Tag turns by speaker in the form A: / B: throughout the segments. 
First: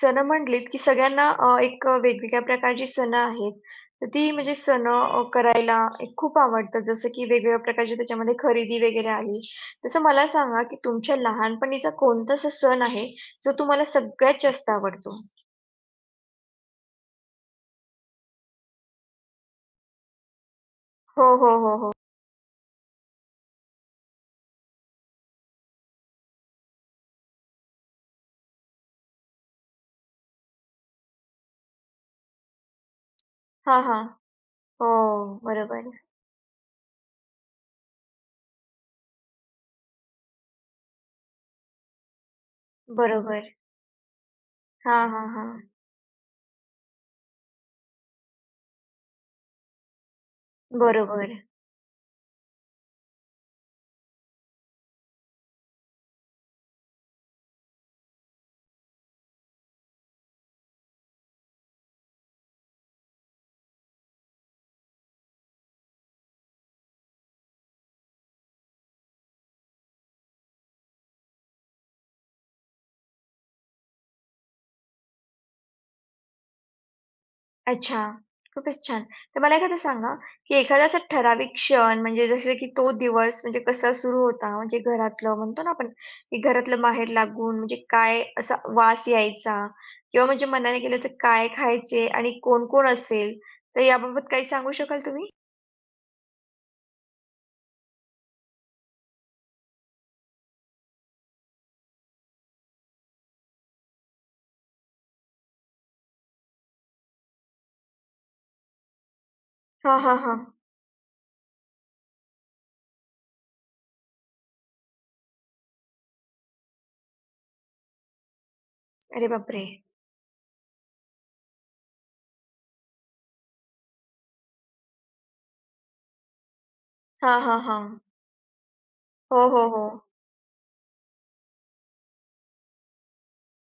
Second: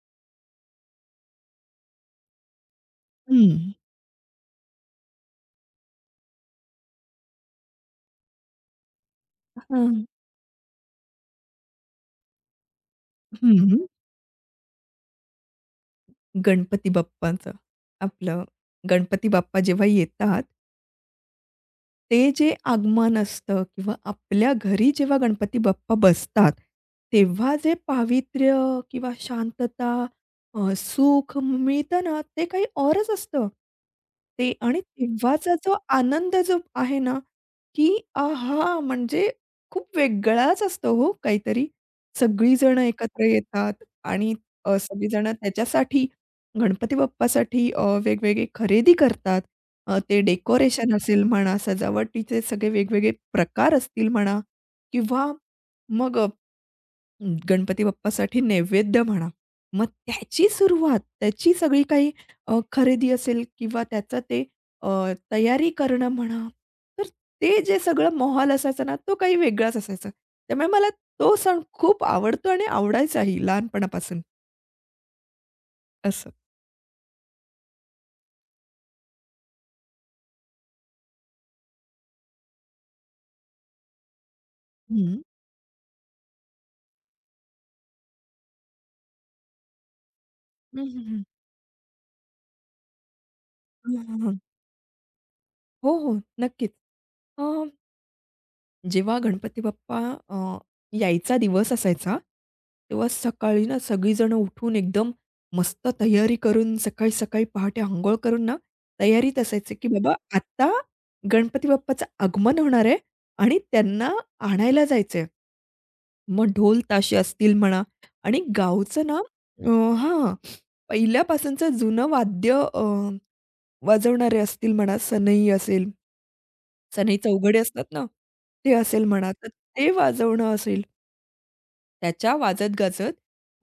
A: सण म्हटलीत, की सगळ्यांना एक वेगवेगळ्या प्रकारची सणं
B: हं.
A: आहेत. तर ती म्हणजे सणं करायला एक खूप आवडतात. जसं की वेगवेगळ्या प्रकारची त्याच्यामध्ये खरेदी वगैरे आली. तसं
B: हां.
A: मला सांगा, की तुमच्या लहानपणीचा कोणता असा सण आहे, जो तुम्हाला
B: हं.
A: सगळ्यात जास्त आवडतो?
B: गणपती बाप्पाचं आपलं गणपती बाप्पा जेव्हा येतात,
A: हो, हो, हो, हो.
B: ते जे आगमन असतं किंवा आपल्या घरी जेव्हा गणपती बाप्पा बसतात, तेव्हा जे पावित्र्य किंवा शांतता, सुख मिळतं ना, ते काही औरच असतं.
A: हां, हां.
B: ते आणि
A: हो,
B: तेव्हाचा जो
A: बरोबर.
B: आनंद जो आहे ना, की आहा! म्हणजे खूप वेगळाच असतो हो काहीतरी. सगळीजण एकत्र
A: बरोबर.
B: येतात आणि
A: हां,
B: सगळीजण
A: हां, हां.
B: त्याच्यासाठी गणपती बाप्पासाठी वेगवेगळी खरेदी करतात. ते डेकोरेशन असेल
A: बरोबर.
B: म्हणा, सजावटीचे सगळे वेगवेगळे प्रकार असतील म्हणा किंवा मग गणपती बाप्पासाठी नैवेद्य म्हणा. मग त्याची सुरुवात, त्याची सगळी काही खरेदी असेल किंवा त्याचं ते अ, तयारी करणं म्हणा, तर ते जे सगळं माहोल असायचा ना, तो काही वेगळाच असायचा. त्यामुळे मला तो सण खूप आवडतो आणि आवडायचाही लहानपणापासून असं.
A: अच्छा. खूपच छान. तर मला एखादं सांगा, की एखादा असा ठराविक क्षण म्हणजे जसे की तो दिवस म्हणजे कसा सुरू होता? म्हणजे
B: हं.
A: घरातलं म्हणतो ना आपण, की घरातलं बाहेर लागून म्हणजे काय असा वास यायचा? किंवा म्हणजे मनाने
B: हं, हं,
A: गेलं तर
B: हं.
A: काय खायचे आणि कोण-कोण असेल? तर
B: हं, हं,
A: याबाबत
B: हं.
A: काही सांगू शकाल तुम्ही?
B: हो, हो. नक्कीच. अ, जेव्हा गणपती बाप्पा अ, यायचा दिवस असायचा, तेव्हा सकाळी ना सगळीजणं उठून एकदम मस्त तयारी करून सकाळी-सकाळी पहाटे अंघोळ करून ना, तयारीत असायचे, की
A: हां,
B: बाबा
A: हां, हां.
B: आता गणपती बाप्पाचं आगमन होणार आहे आणि त्यांना आणायला जायचं आहे. मग ढोल ताशे असतील म्हणा आणि गावचं ना
A: अरे बापरे!
B: अ, हां, पहिल्यापासूनचं जुनं वाद्य वाजवणारे असतील म्हणा, सनई असेल, सनई
A: हां,
B: चौघडे
A: हां,
B: असतात
A: हां.
B: ना, ते असेल म्हणा,
A: हो,
B: तर
A: हो, हो.
B: ते वाजवणं असेल, त्याच्या वाजत-गाजत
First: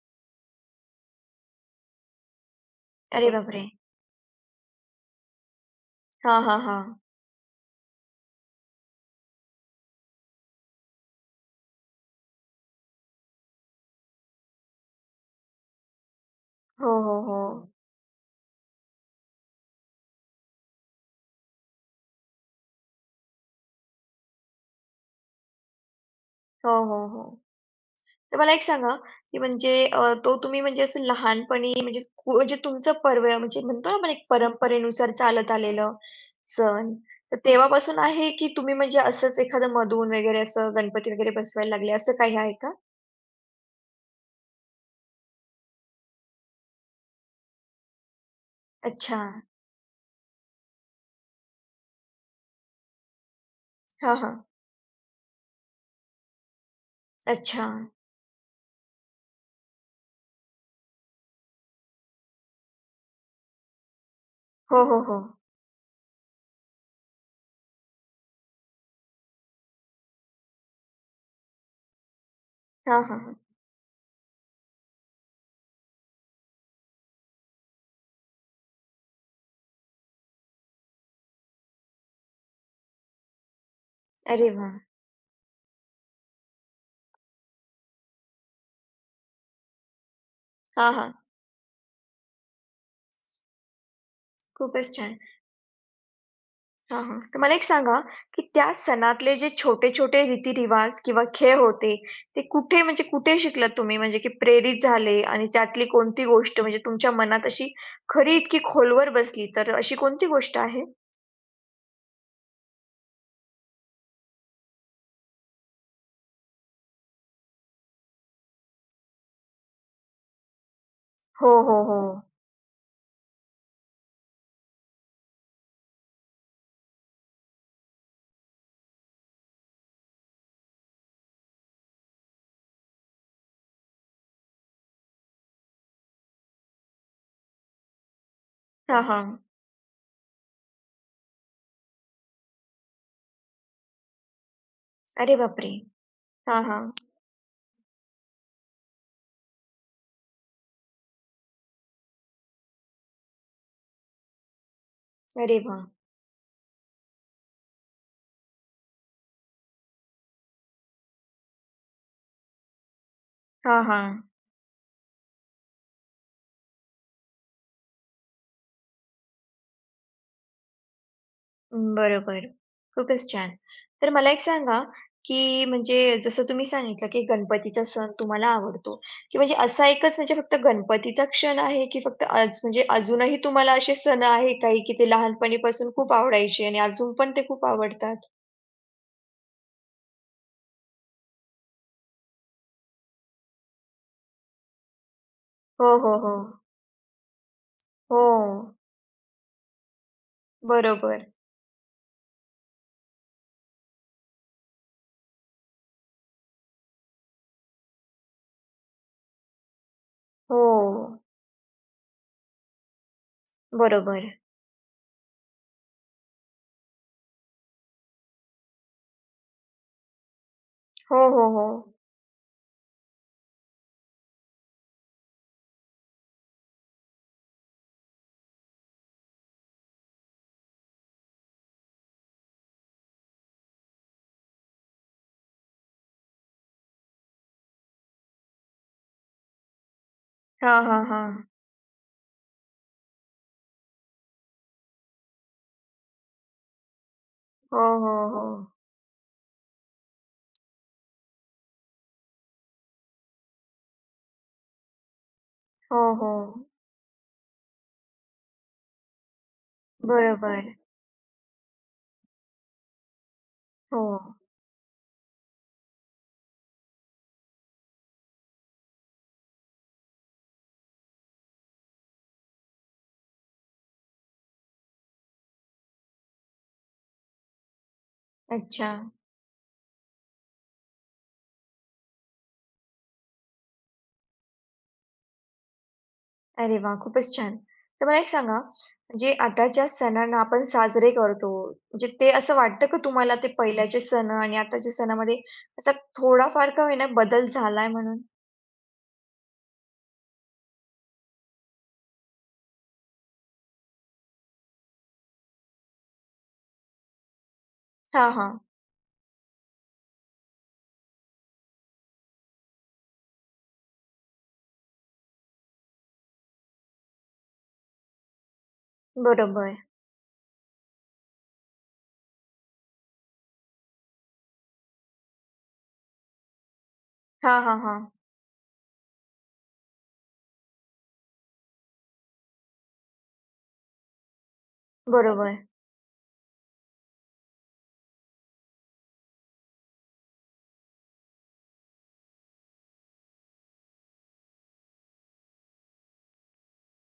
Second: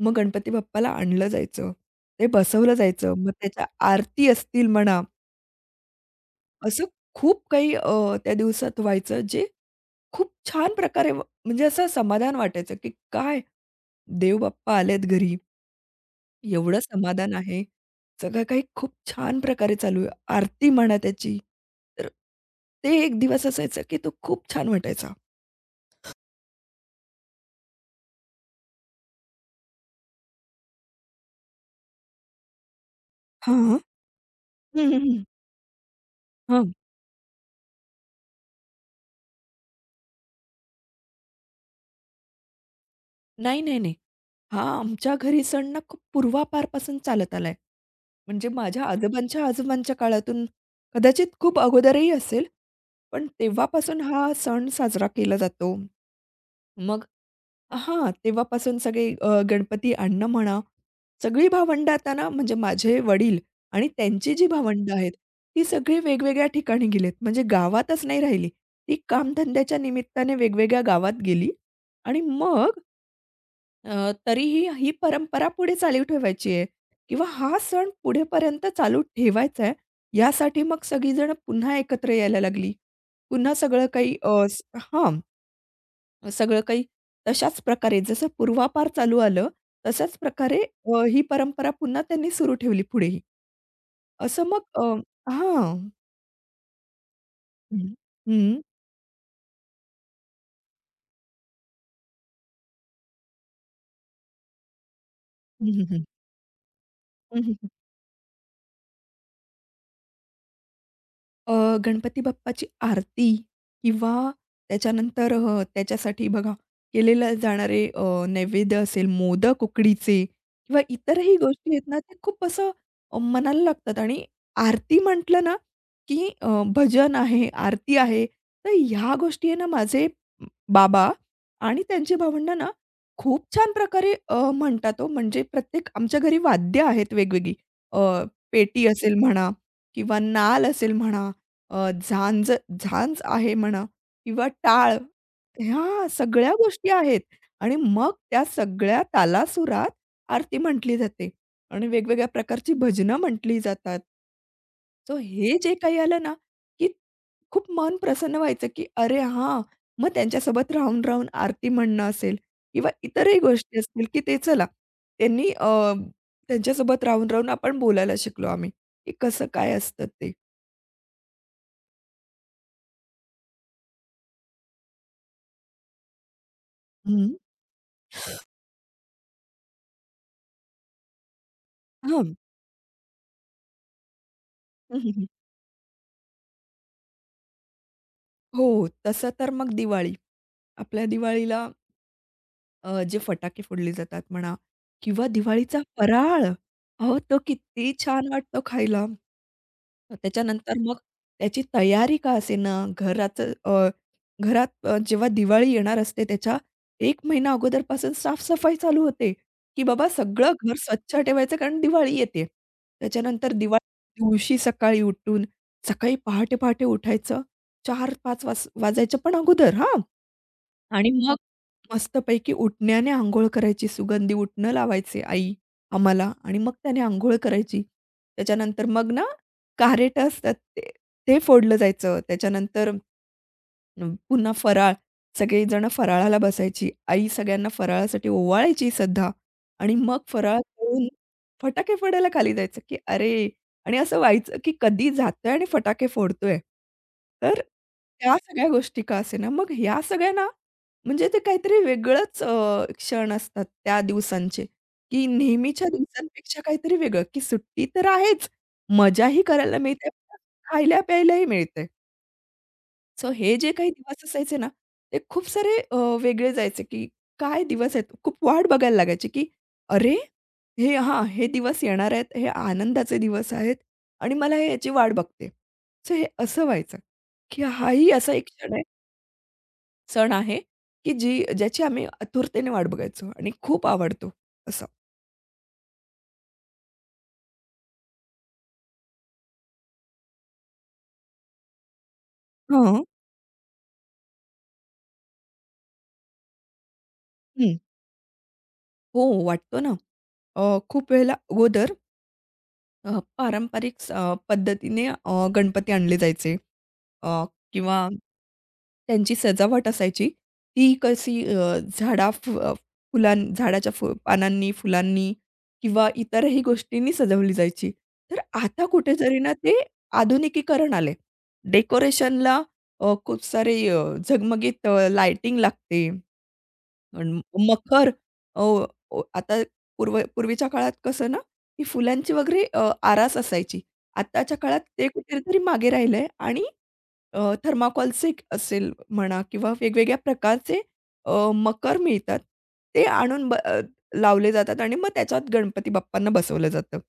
B: मग गणपती बाप्पाला आणलं जायचं. ते बसवलं जायचं.
A: अरे
B: मग
A: बापरे!
B: त्याच्या आरती असतील म्हणा,
A: हां, हां,
B: असं
A: हां.
B: खूप काही त्या दिवसात व्हायचं, जे खूप छान प्रकारे व म्हणजे असं समाधान वाटायचं, की काय देव बाप्पा आलेत घरी, एवढं
A: हो, हो,
B: समाधान
A: हो.
B: आहे. सगळं काही खूप छान प्रकारे चालू आहे. आरती म्हणा त्याची, तर ते एक दिवस असायचा, की तो खूप छान वाटायचा.
A: हो, हो, हो. तर मला एक सांगा, की म्हणजे तो तुम्ही म्हणजे असं लहानपणी म्हणजे म्हणजे तुमचं पर्व म्हणजे
B: हां.
A: म्हणतो ना आपण एक
B: हं, हं,
A: परंपरेनुसार
B: हं.
A: चालत आलेलं
B: हं.
A: सण, तर तेव्हापासून आहे की तुम्ही म्हणजे असंच एखादं मधून वगैरे असं गणपती वगैरे बसवायला लागले असं काही आहे का?
B: नाही, नाही, नाही. हा आमच्या घरी सण ना खूप पूर्वापारपासून चालत आलाय. म्हणजे माझ्या
A: अच्छा.
B: आजोबांच्या आजोबांच्या काळातून कदाचित खूप अगोदरही असेल, पण तेव्हापासून
A: हां,
B: हा
A: हां.
B: सण साजरा केला जातो. मग
A: अच्छा.
B: हां, तेव्हापासून सगळे गणपती आणणं म्हणा, सगळी भावंड आता ना म्हणजे माझे वडील आणि त्यांची जी
A: हो,
B: भावंड
A: हो,
B: आहेत,
A: हो.
B: ती सगळी वेगवेगळ्या ठिकाणी गेलीत. म्हणजे गावातच नाही राहिली. ती कामधंद्याच्या निमित्ताने वेगवेगळ्या गावात गेली आणि मग
A: हां, हां, हां.
B: तरीही ही परंपरा पुढे चालू ठेवायची आहे किंवा हा सण पुढेपर्यंत चालू ठेवायचा आहे, यासाठी मग सगळीजण पुन्हा एकत्र यायला लागली. पुन्हा सगळं काही अ,
A: अरे
B: स
A: वाह!
B: हां. सगळं काही तशाच प्रकारे जसं पूर्वापार चालू आलं, तशाच प्रकारे
A: हां, हां.
B: ही परंपरा पुन्हा त्यांनी सुरू ठेवली पुढेही. असं मग
A: खूपच छान.
B: हां.
A: हां, हां. तर मला एक
B: हं.
A: सांगा, की
B: हं.
A: त्या सणातले जे छोटे-छोटे रीतिरिवाज किंवा खेळ होते, ते कुठे म्हणजे कुठे शिकलात तुम्ही? म्हणजे की प्रेरित झाले आणि
B: हं, हं,
A: त्यातली
B: हं.
A: कोणती गोष्ट म्हणजे तुमच्या
B: हं,
A: मनात
B: हं.
A: अशी खरी इतकी खोलवर बसली, तर अशी कोणती गोष्ट आहे?
B: अ, गणपती बाप्पाची आरती किंवा त्याच्यानंतर त्याच्यासाठी बघा केलेले जाणारे नैवेद्य असेल, मोदक उकडीचे किंवा इतरही
A: हो,
B: गोष्टी
A: हो,
B: आहेत ना,
A: हो.
B: ते खूप असं मनाला लागतात आणि आरती म्हटलं ना, की भजन आहे, आरती आहे. तर ह्या गोष्टी आहे ना, माझे बाबा आणि त्यांची भावंडं ना, खूप छान प्रकारे म्हणतात हो. म्हणजे प्रत्येक आमच्या घरी वाद्य आहेत वेगवेगळी. अ, पेटी
A: हां,
B: असेल
A: हां.
B: म्हणा किंवा नाल असेल म्हणा, अ, झांज झांज आहे म्हणा किंवा टाळ,
A: अरे बापरे!
B: ह्या सगळ्या
A: हां, हां.
B: गोष्टी आहेत आणि मग त्या सगळ्या तालासुरात आरती म्हटली जाते आणि वेगवेगळ्या प्रकारची भजनं म्हटली जातात. सो हे
A: अरे
B: जे
A: वाह!
B: काही आलं ना, की खूप मन प्रसन्न व्हायचं, की अरे हां, मग त्यांच्यासोबत राहून-राहून आरती म्हणणं असेल किंवा इतरही गोष्टी
A: हां,
B: असतील,
A: हां.
B: की ते चला त्यांनी त्यांच्यासोबत राहून-राहून आपण बोलायला शिकलो आम्ही, की कसं काय असतं ते.
A: अं, बरोबर. खूपच छान. तर मला एक सांगा, की म्हणजे जसं तुम्ही सांगितलं, की
B: हं.
A: गणपतीचा सण तुम्हाला आवडतो, की म्हणजे असा एकच म्हणजे फक्त गणपतीचा क्षण आहे, की फक्त
B: हां.
A: आज म्हणजे अजूनही तुम्हाला असे सण आहे काही, की
B: हं,
A: ते
B: हं, हं.
A: लहानपणीपासून खूप आवडायचे आणि अजून पण ते खूप आवडतात?
B: हो, तसं तर मग दिवाळी. आपल्या दिवाळीला जे फटाके फोडले जातात म्हणा किंवा दिवाळीचा
A: हो, हो, हो.
B: फराळ. अहो, तो किती
A: हो.
B: छान वाटतो खायला. त्याच्यानंतर मग
A: बरोबर.
B: त्याची तयारी का असेना, घराचं अ, घरात जेव्हा दिवाळी येणार असते त्याच्या 1 महिना अगोदरपासून साफ-सफाई चालू होते, की बाबा सगळं
A: हो.
B: घर स्वच्छ ठेवायचं कारण दिवाळी येते. त्याच्यानंतर दिवाळीच्या
A: बरोबर.
B: दिवशी सकाळी उठून, सकाळी पहाटे-पहाटे उठायचं 4-5 वाजायच्या पण अगोदर हां. आणि
A: हो,
B: मग
A: हो, हो.
B: मस्तपैकी उटण्याने अंघोळ करायची. सुगंधी उटणं लावायचे आई आम्हाला आणि मग त्याने अंघोळ करायची. त्याच्यानंतर मग ना, कार्रेटं असतात ते ते फोडलं जायचं. त्याच्यानंतर पुन्हा फराळ, सगळीजणं फराळाला बसायची. आई सगळ्यांना फराळासाठी ओवाळायची सध्या आणि मग फराळ
A: हां, हां,
B: तळून
A: हां.
B: फटाके फोडायला खाली जायचं, की अरे आणि असं व्हायचं, की कधी जातोय आणि फटाके फोडतोय. तर
A: हो, हो,
B: त्या
A: हो.
B: सगळ्या गोष्टी का असेना, मग ह्या सगळ्या ना, म्हणजे ते काहीतरी वेगळंच क्षण असतात त्या दिवसांचे, की नेहमीच्या
A: हो, हो.
B: दिवसांपेक्षा काहीतरी वेगळं, की सुट्टी तर आहेच, मजाही करायला मिळते,
A: बरोबर.
B: खायला-प्यायलाही मिळतंय. सो हे जे काही
A: हो.
B: दिवस असायचे ना, ते खूप सारे वेगळे जायचे, की काय दिवस आहेत. खूप वाट बघायला लागायची, की अरे, हे हां, हे दिवस येणार आहेत. हे आनंदाचे दिवस आहेत आणि मला हे याची वाट बघते. सो हे असं व्हायचं, की हाही असा एक क्षण आहे,
A: अच्छा.
B: सण आहे, की जी ज्याची आम्ही आतुरतेने वाट बघायचो आणि खूप आवडतो असं.
A: अरे वाह! खूपच छान. तर मला एक सांगा, म्हणजे आता ज्या सणांना आपण साजरे करतो, म्हणजे ते असं वाटतं का
B: हां.
A: तुम्हाला ते पहिल्याचे सण आणि आताच्या सणामध्ये असा थोडाफार का होईना बदल
B: हं.
A: झालाय म्हणून?
B: हो, वाटतो ना. खूप वेळेला अगोदर अ, पारंपरिक पद्धतीने गणपती आणले जायचे अ, किंवा
A: हां, हां.
B: त्यांची सजावट असायची. ती कशी अ, झाडा फु अ, फुलां झाडाच्या पानांनी, फुलांनी किंवा इतरही गोष्टींनी सजवली जायची. तर आता कुठेतरी ना
A: बरोबर.
B: ते आधुनिकीकरण आलंय. डेकोरेशनला खूप सारे झगमगीत लाइटिंग लागते. अन्
A: हां, हां, हां.
B: मखर अ, ओ आता पूर्वीच्या काळात कसं ना, की फुलांची वगैरे आरास असायची. आत्ताच्या काळात ते
A: बरोबर.
B: कुठेतरी मागे राहिलंय आणि थर्माकॉलचे असेल म्हणा किंवा वेगवेगळ्या प्रकारचे मखर मिळतात. ते आणून लावले जातात आणि मग त्याच्यात गणपती बाप्पांना बसवलं जातं.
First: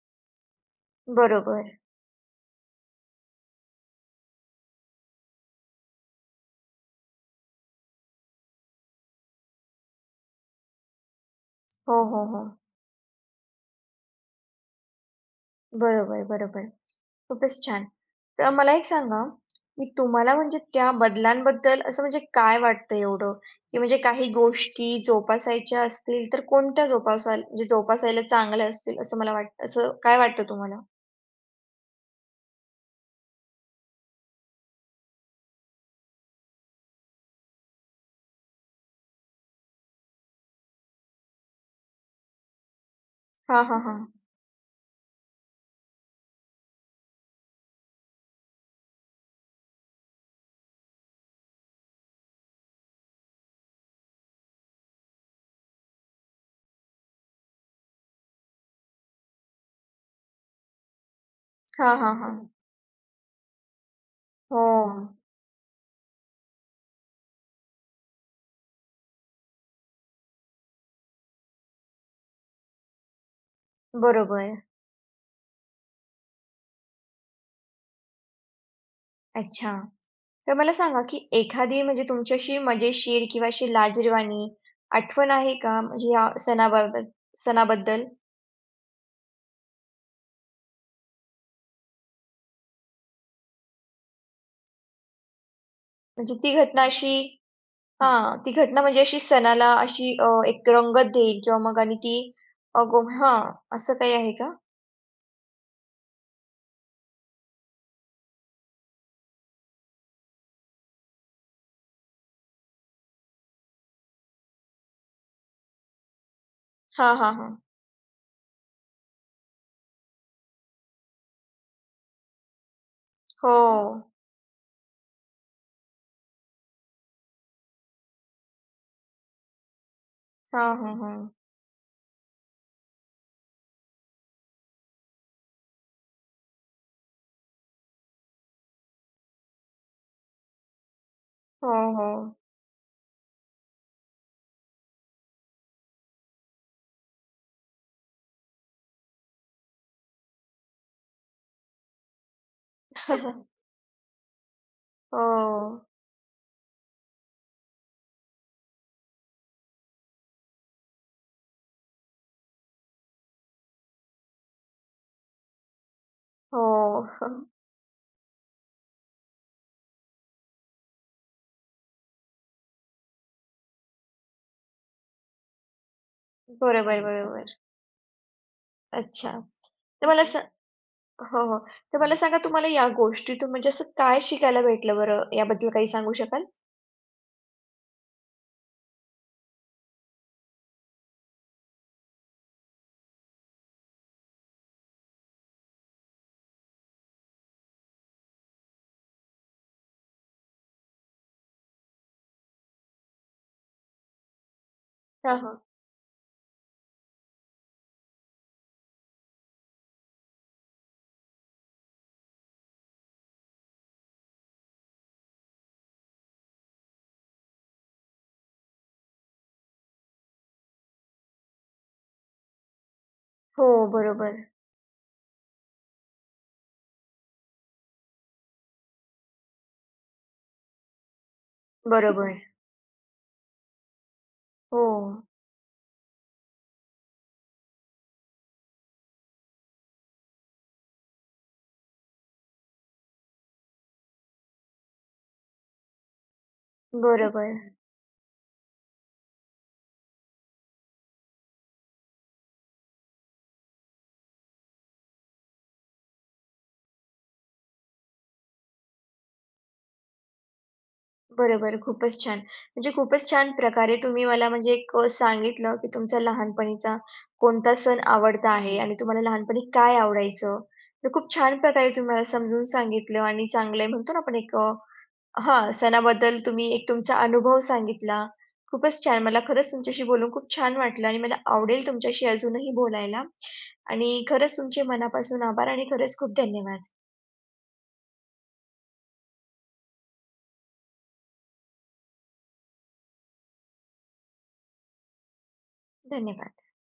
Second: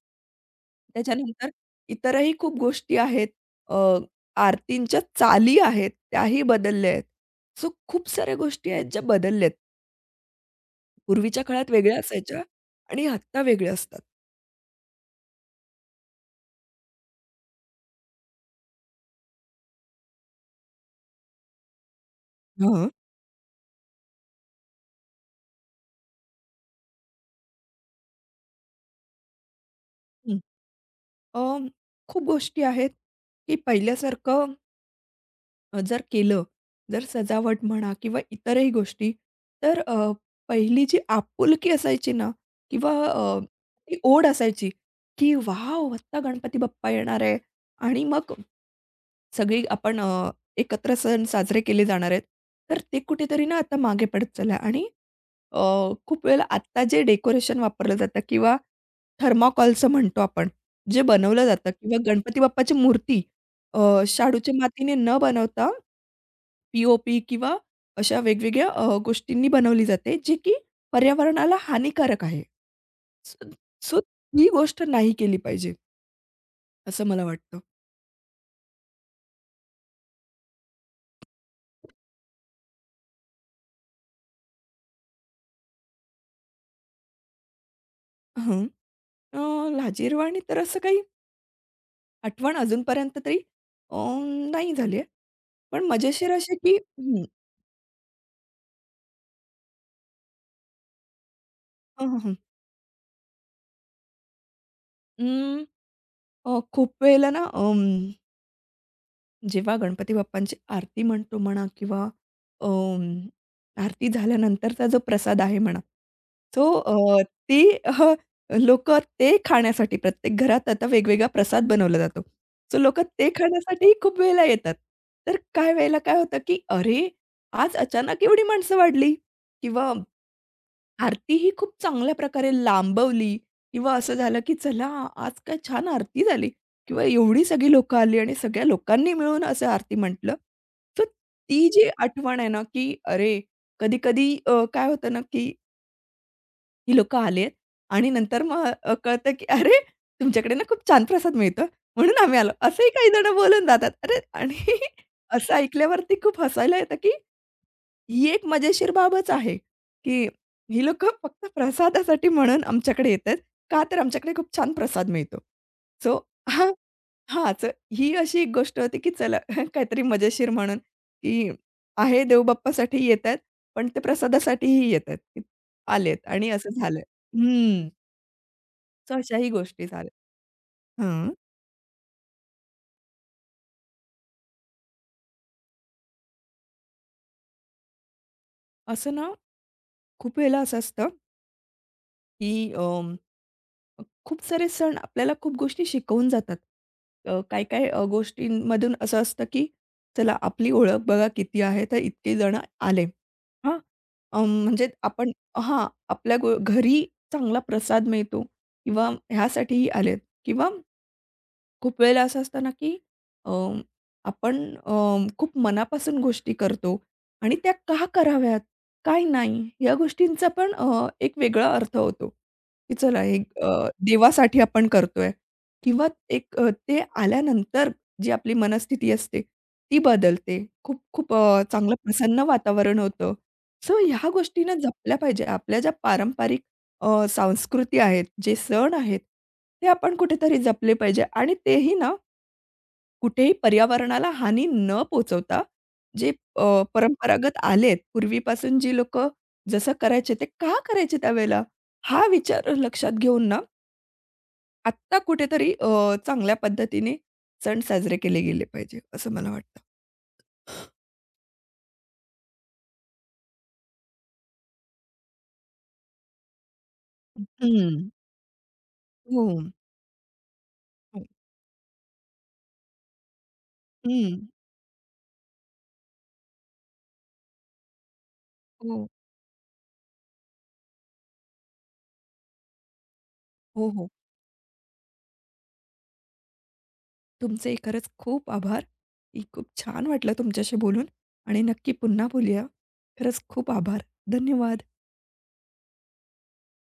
B: त्याच्यानंतर
A: बरोबर.
B: इतरही खूप गोष्टी आहेत. अ, आरतींच्या चाली आहेत, त्याही बदलल्या आहेत. सो खूप साऱ्या गोष्टी आहेत ज्या बदलल्यात. पूर्वीच्या काळात वेगळ्या
A: हो, हो,
B: असायच्या
A: हो.
B: आणि आत्ता वेगळ्या असतात.
A: बरोबर, बरोबर. खूपच छान. तर मला एक सांगा, की तुम्हाला म्हणजे त्या बदलांबद्दल असं म्हणजे काय
B: हां.
A: वाटतं एवढं? की म्हणजे काही गोष्टी जोपासायच्या असतील तर कोणत्या जोपासाल म्हणजे जोपासायला चांगल्या असतील असं मला वाटतं असं काय
B: हं.
A: वाटतं तुम्हाला?
B: अ, खूप गोष्टी आहेत, की पहिल्यासारखं जर केलं, जर सजावट म्हणा किंवा इतरही गोष्टी, तर पहिली जी आपुलकी असायची ना किंवा
A: हां, हां,
B: ती
A: हां.
B: ओढ असायची, की "वॉव! आत्ता गणपती बाप्पा येणार आहे" आणि मग सगळी आपण एकत्र सण साजरे केले जाणार आहेत. तर ते कुठेतरी ना आता मागे पडत चाललं आहे आणि खूप वेळेला आत्ता जे डेकोरेशन वापरलं जातं किंवा थर्माकॉलचं म्हणतो आपण, जे बनवलं जातं
A: हां,
B: किंवा
A: हां, हां.
B: गणपती बाप्पाची मूर्ती अ, शाडूच्या
A: हो.
B: मातीने न बनवता, पी ओ किंवा अशा वेगवेगळ्या गोष्टींनी बनवली जाते, जी की पर्यावरणाला हानिकारक आहे. सो सो ही
A: बरोबर.
B: गोष्ट नाही केली पाहिजे, असं मला वाटतं.
A: अच्छा. तर मला सांगा, की एखादी म्हणजे तुमच्याशी मजेशीर किंवा अशी लाजिरवाणी आठवण आहे का म्हणजे या सणाबाबत सणाबद्दल?
B: हं. अ, लाजिरवाणी तर असं काही आठवण अजूनपर्यंत तरी अ, नाही झाली आहे. पण मजेशीर
A: म्हणजे ती
B: अशी की
A: घटना अशी हां. हां, ती घटना म्हणजे अशी सणाला अशी एक रंगत देईल किंवा मग आणि
B: हं,
A: ती
B: हं, हं.
A: अ, गो हां, असं काही आहे का?
B: अं, खूप वेळेला ना जेव्हा गणपती बाप्पांची आरती म्हणतो म्हणा किंवा अं, आरती झाल्यानंतरचा जो प्रसाद आहे म्हणा, सो
A: हां, हां, हां.
B: ती अ, लोकं ते खाण्यासाठी प्रत्येक घरात आता वेगवेगळा प्रसाद बनवला जातो. सो लोकं ते
A: हो.
B: खाण्यासाठीही खूप वेळेला येतात. तर काही वेळेला काय होतं, की "अरे, आज अचानक एवढी माणसं वाढली" किंवा
A: हां. हां, हां, हां.
B: आरती ही खूप चांगल्या प्रकारे लांबवली किंवा असं झालं, की चला आज काय छान आरती झाली किंवा एवढी सगळी लोकं आली आणि सगळ्या लोकांनी मिळून असं आरती म्हटलं. तर ती जी
A: हो,
B: आठवण आहे ना, की अरे कधी-कधी काय होतं ना, की ही लोकं आलेत आणि नंतर मग कळतं, की "अरे तुमच्याकडे ना खूप छान प्रसाद मिळतो म्हणून आम्ही आलो." असंही काही जण
A: हो.
B: बोलून जातात. अरे आणि असं ऐकल्यावरती खूप हसायला येतं, की ही एक मजेशीर बाबच आहे, की ही लोकं फक्त प्रसादासाठी म्हणून आमच्याकडे येतात. का तर आमच्याकडे खूप छान प्रसाद मिळतो. सो हां,
A: हो, हो.
B: हां, ही अशी एक गोष्ट होती, की चला काहीतरी मजेशीर म्हणून, की आहे देवबाप्पासाठी येतायत, पण ते प्रसादासाठीही येतायत, की आलेत आणि असं झालं.
A: बरोबर, बरोबर.
B: हं. सो
A: अच्छा.
B: अशाही गोष्टी
A: तर
B: झाल्या.
A: मला सा
B: हां.
A: हो, हो. तर मला सांगा तुम्हाला या गोष्टीतून म्हणजे असं काय शिकायला भेटलं बरं? याबद्दल काही सांगू शकाल?
B: असं ना खूप वेळेला असं असतं, की खूप सारे सण आपल्याला खूप गोष्टी शिकवून जातात. काही-काही गोष्टींमधून असं असतं, की चला आपली ओळख बघा किती आहे, तर इतके जण आले. हां, म्हणजे आपण
A: हां, हां.
B: हां, आपल्या घरी चांगला प्रसाद मिळतो किंवा ह्यासाठीही आलेत किंवा खूप वेळेला असं असतं ना, की अ, आपण अ, खूप मनापासून गोष्टी करतो आणि त्या का कराव्यात? काय नाही? या गोष्टींचा पण एक वेगळा अर्थ होतो, की चला हे
A: हो, बरोबर.
B: देवासाठी आपण करतोय किंवा एक ते आल्यानंतर जी आपली मनस्थिती असते, ती बदलते. खूप खूप चांगलं
A: बरोबर.
B: प्रसन्न वातावरण होतं. सो ह्या गोष्टींना
A: हो,
B: जपल्या पाहिजे. आपल्या ज्या पारंपरिक संस्कृती आहेत, जे सण आहेत, ते आपण कुठेतरी जपले पाहिजे आणि तेही ना, कुठेही पर्यावरणाला हानी न पोहोचवता, जे
A: बरोबर.
B: परंपरागत आलेत, पूर्वीपासून जी लोकं जसं करायचे, ते का करायचे त्यावेळेला? हा विचार लक्षात घेऊन ना, आत्ता कुठेतरी चांगल्या पद्धतीने सण साजरे केले गेले पाहिजे, असं मला वाटतं.
A: बरोबर. खूपच छान. म्हणजे खूपच छान प्रकारे तुम्ही मला म्हणजे एक सांगितलं, की तुमचा लहानपणीचा कोणता
B: हं.
A: सण आवडता आहे आणि तुम्हाला
B: हो.
A: लहानपणी काय आवडायचं. तर
B: हो.
A: खूप छान प्रकारे तुम्ही मला समजून सांगितलं आणि चांगलं आहे म्हणतो ना आपण
B: हं.
A: एक हां, सणाबद्दल तुम्ही एक तुमचा अनुभव सांगितला. खूपच
B: हो.
A: छान. मला खरंच तुमच्याशी बोलून खूप छान वाटलं आणि मला आवडेल तुमच्याशी अजूनही बोलायला.
B: हो, हो.
A: आणि खरंच तुमचे मनापासून आभार आणि खरंच खूप धन्यवाद.
B: तुमचे खरंच खूप आभार. की खूप छान वाटलं तुमच्याशी बोलून आणि नक्की पुन्हा बोलूया. खरंच खूप आभार. धन्यवाद.
A: धन्यवाद.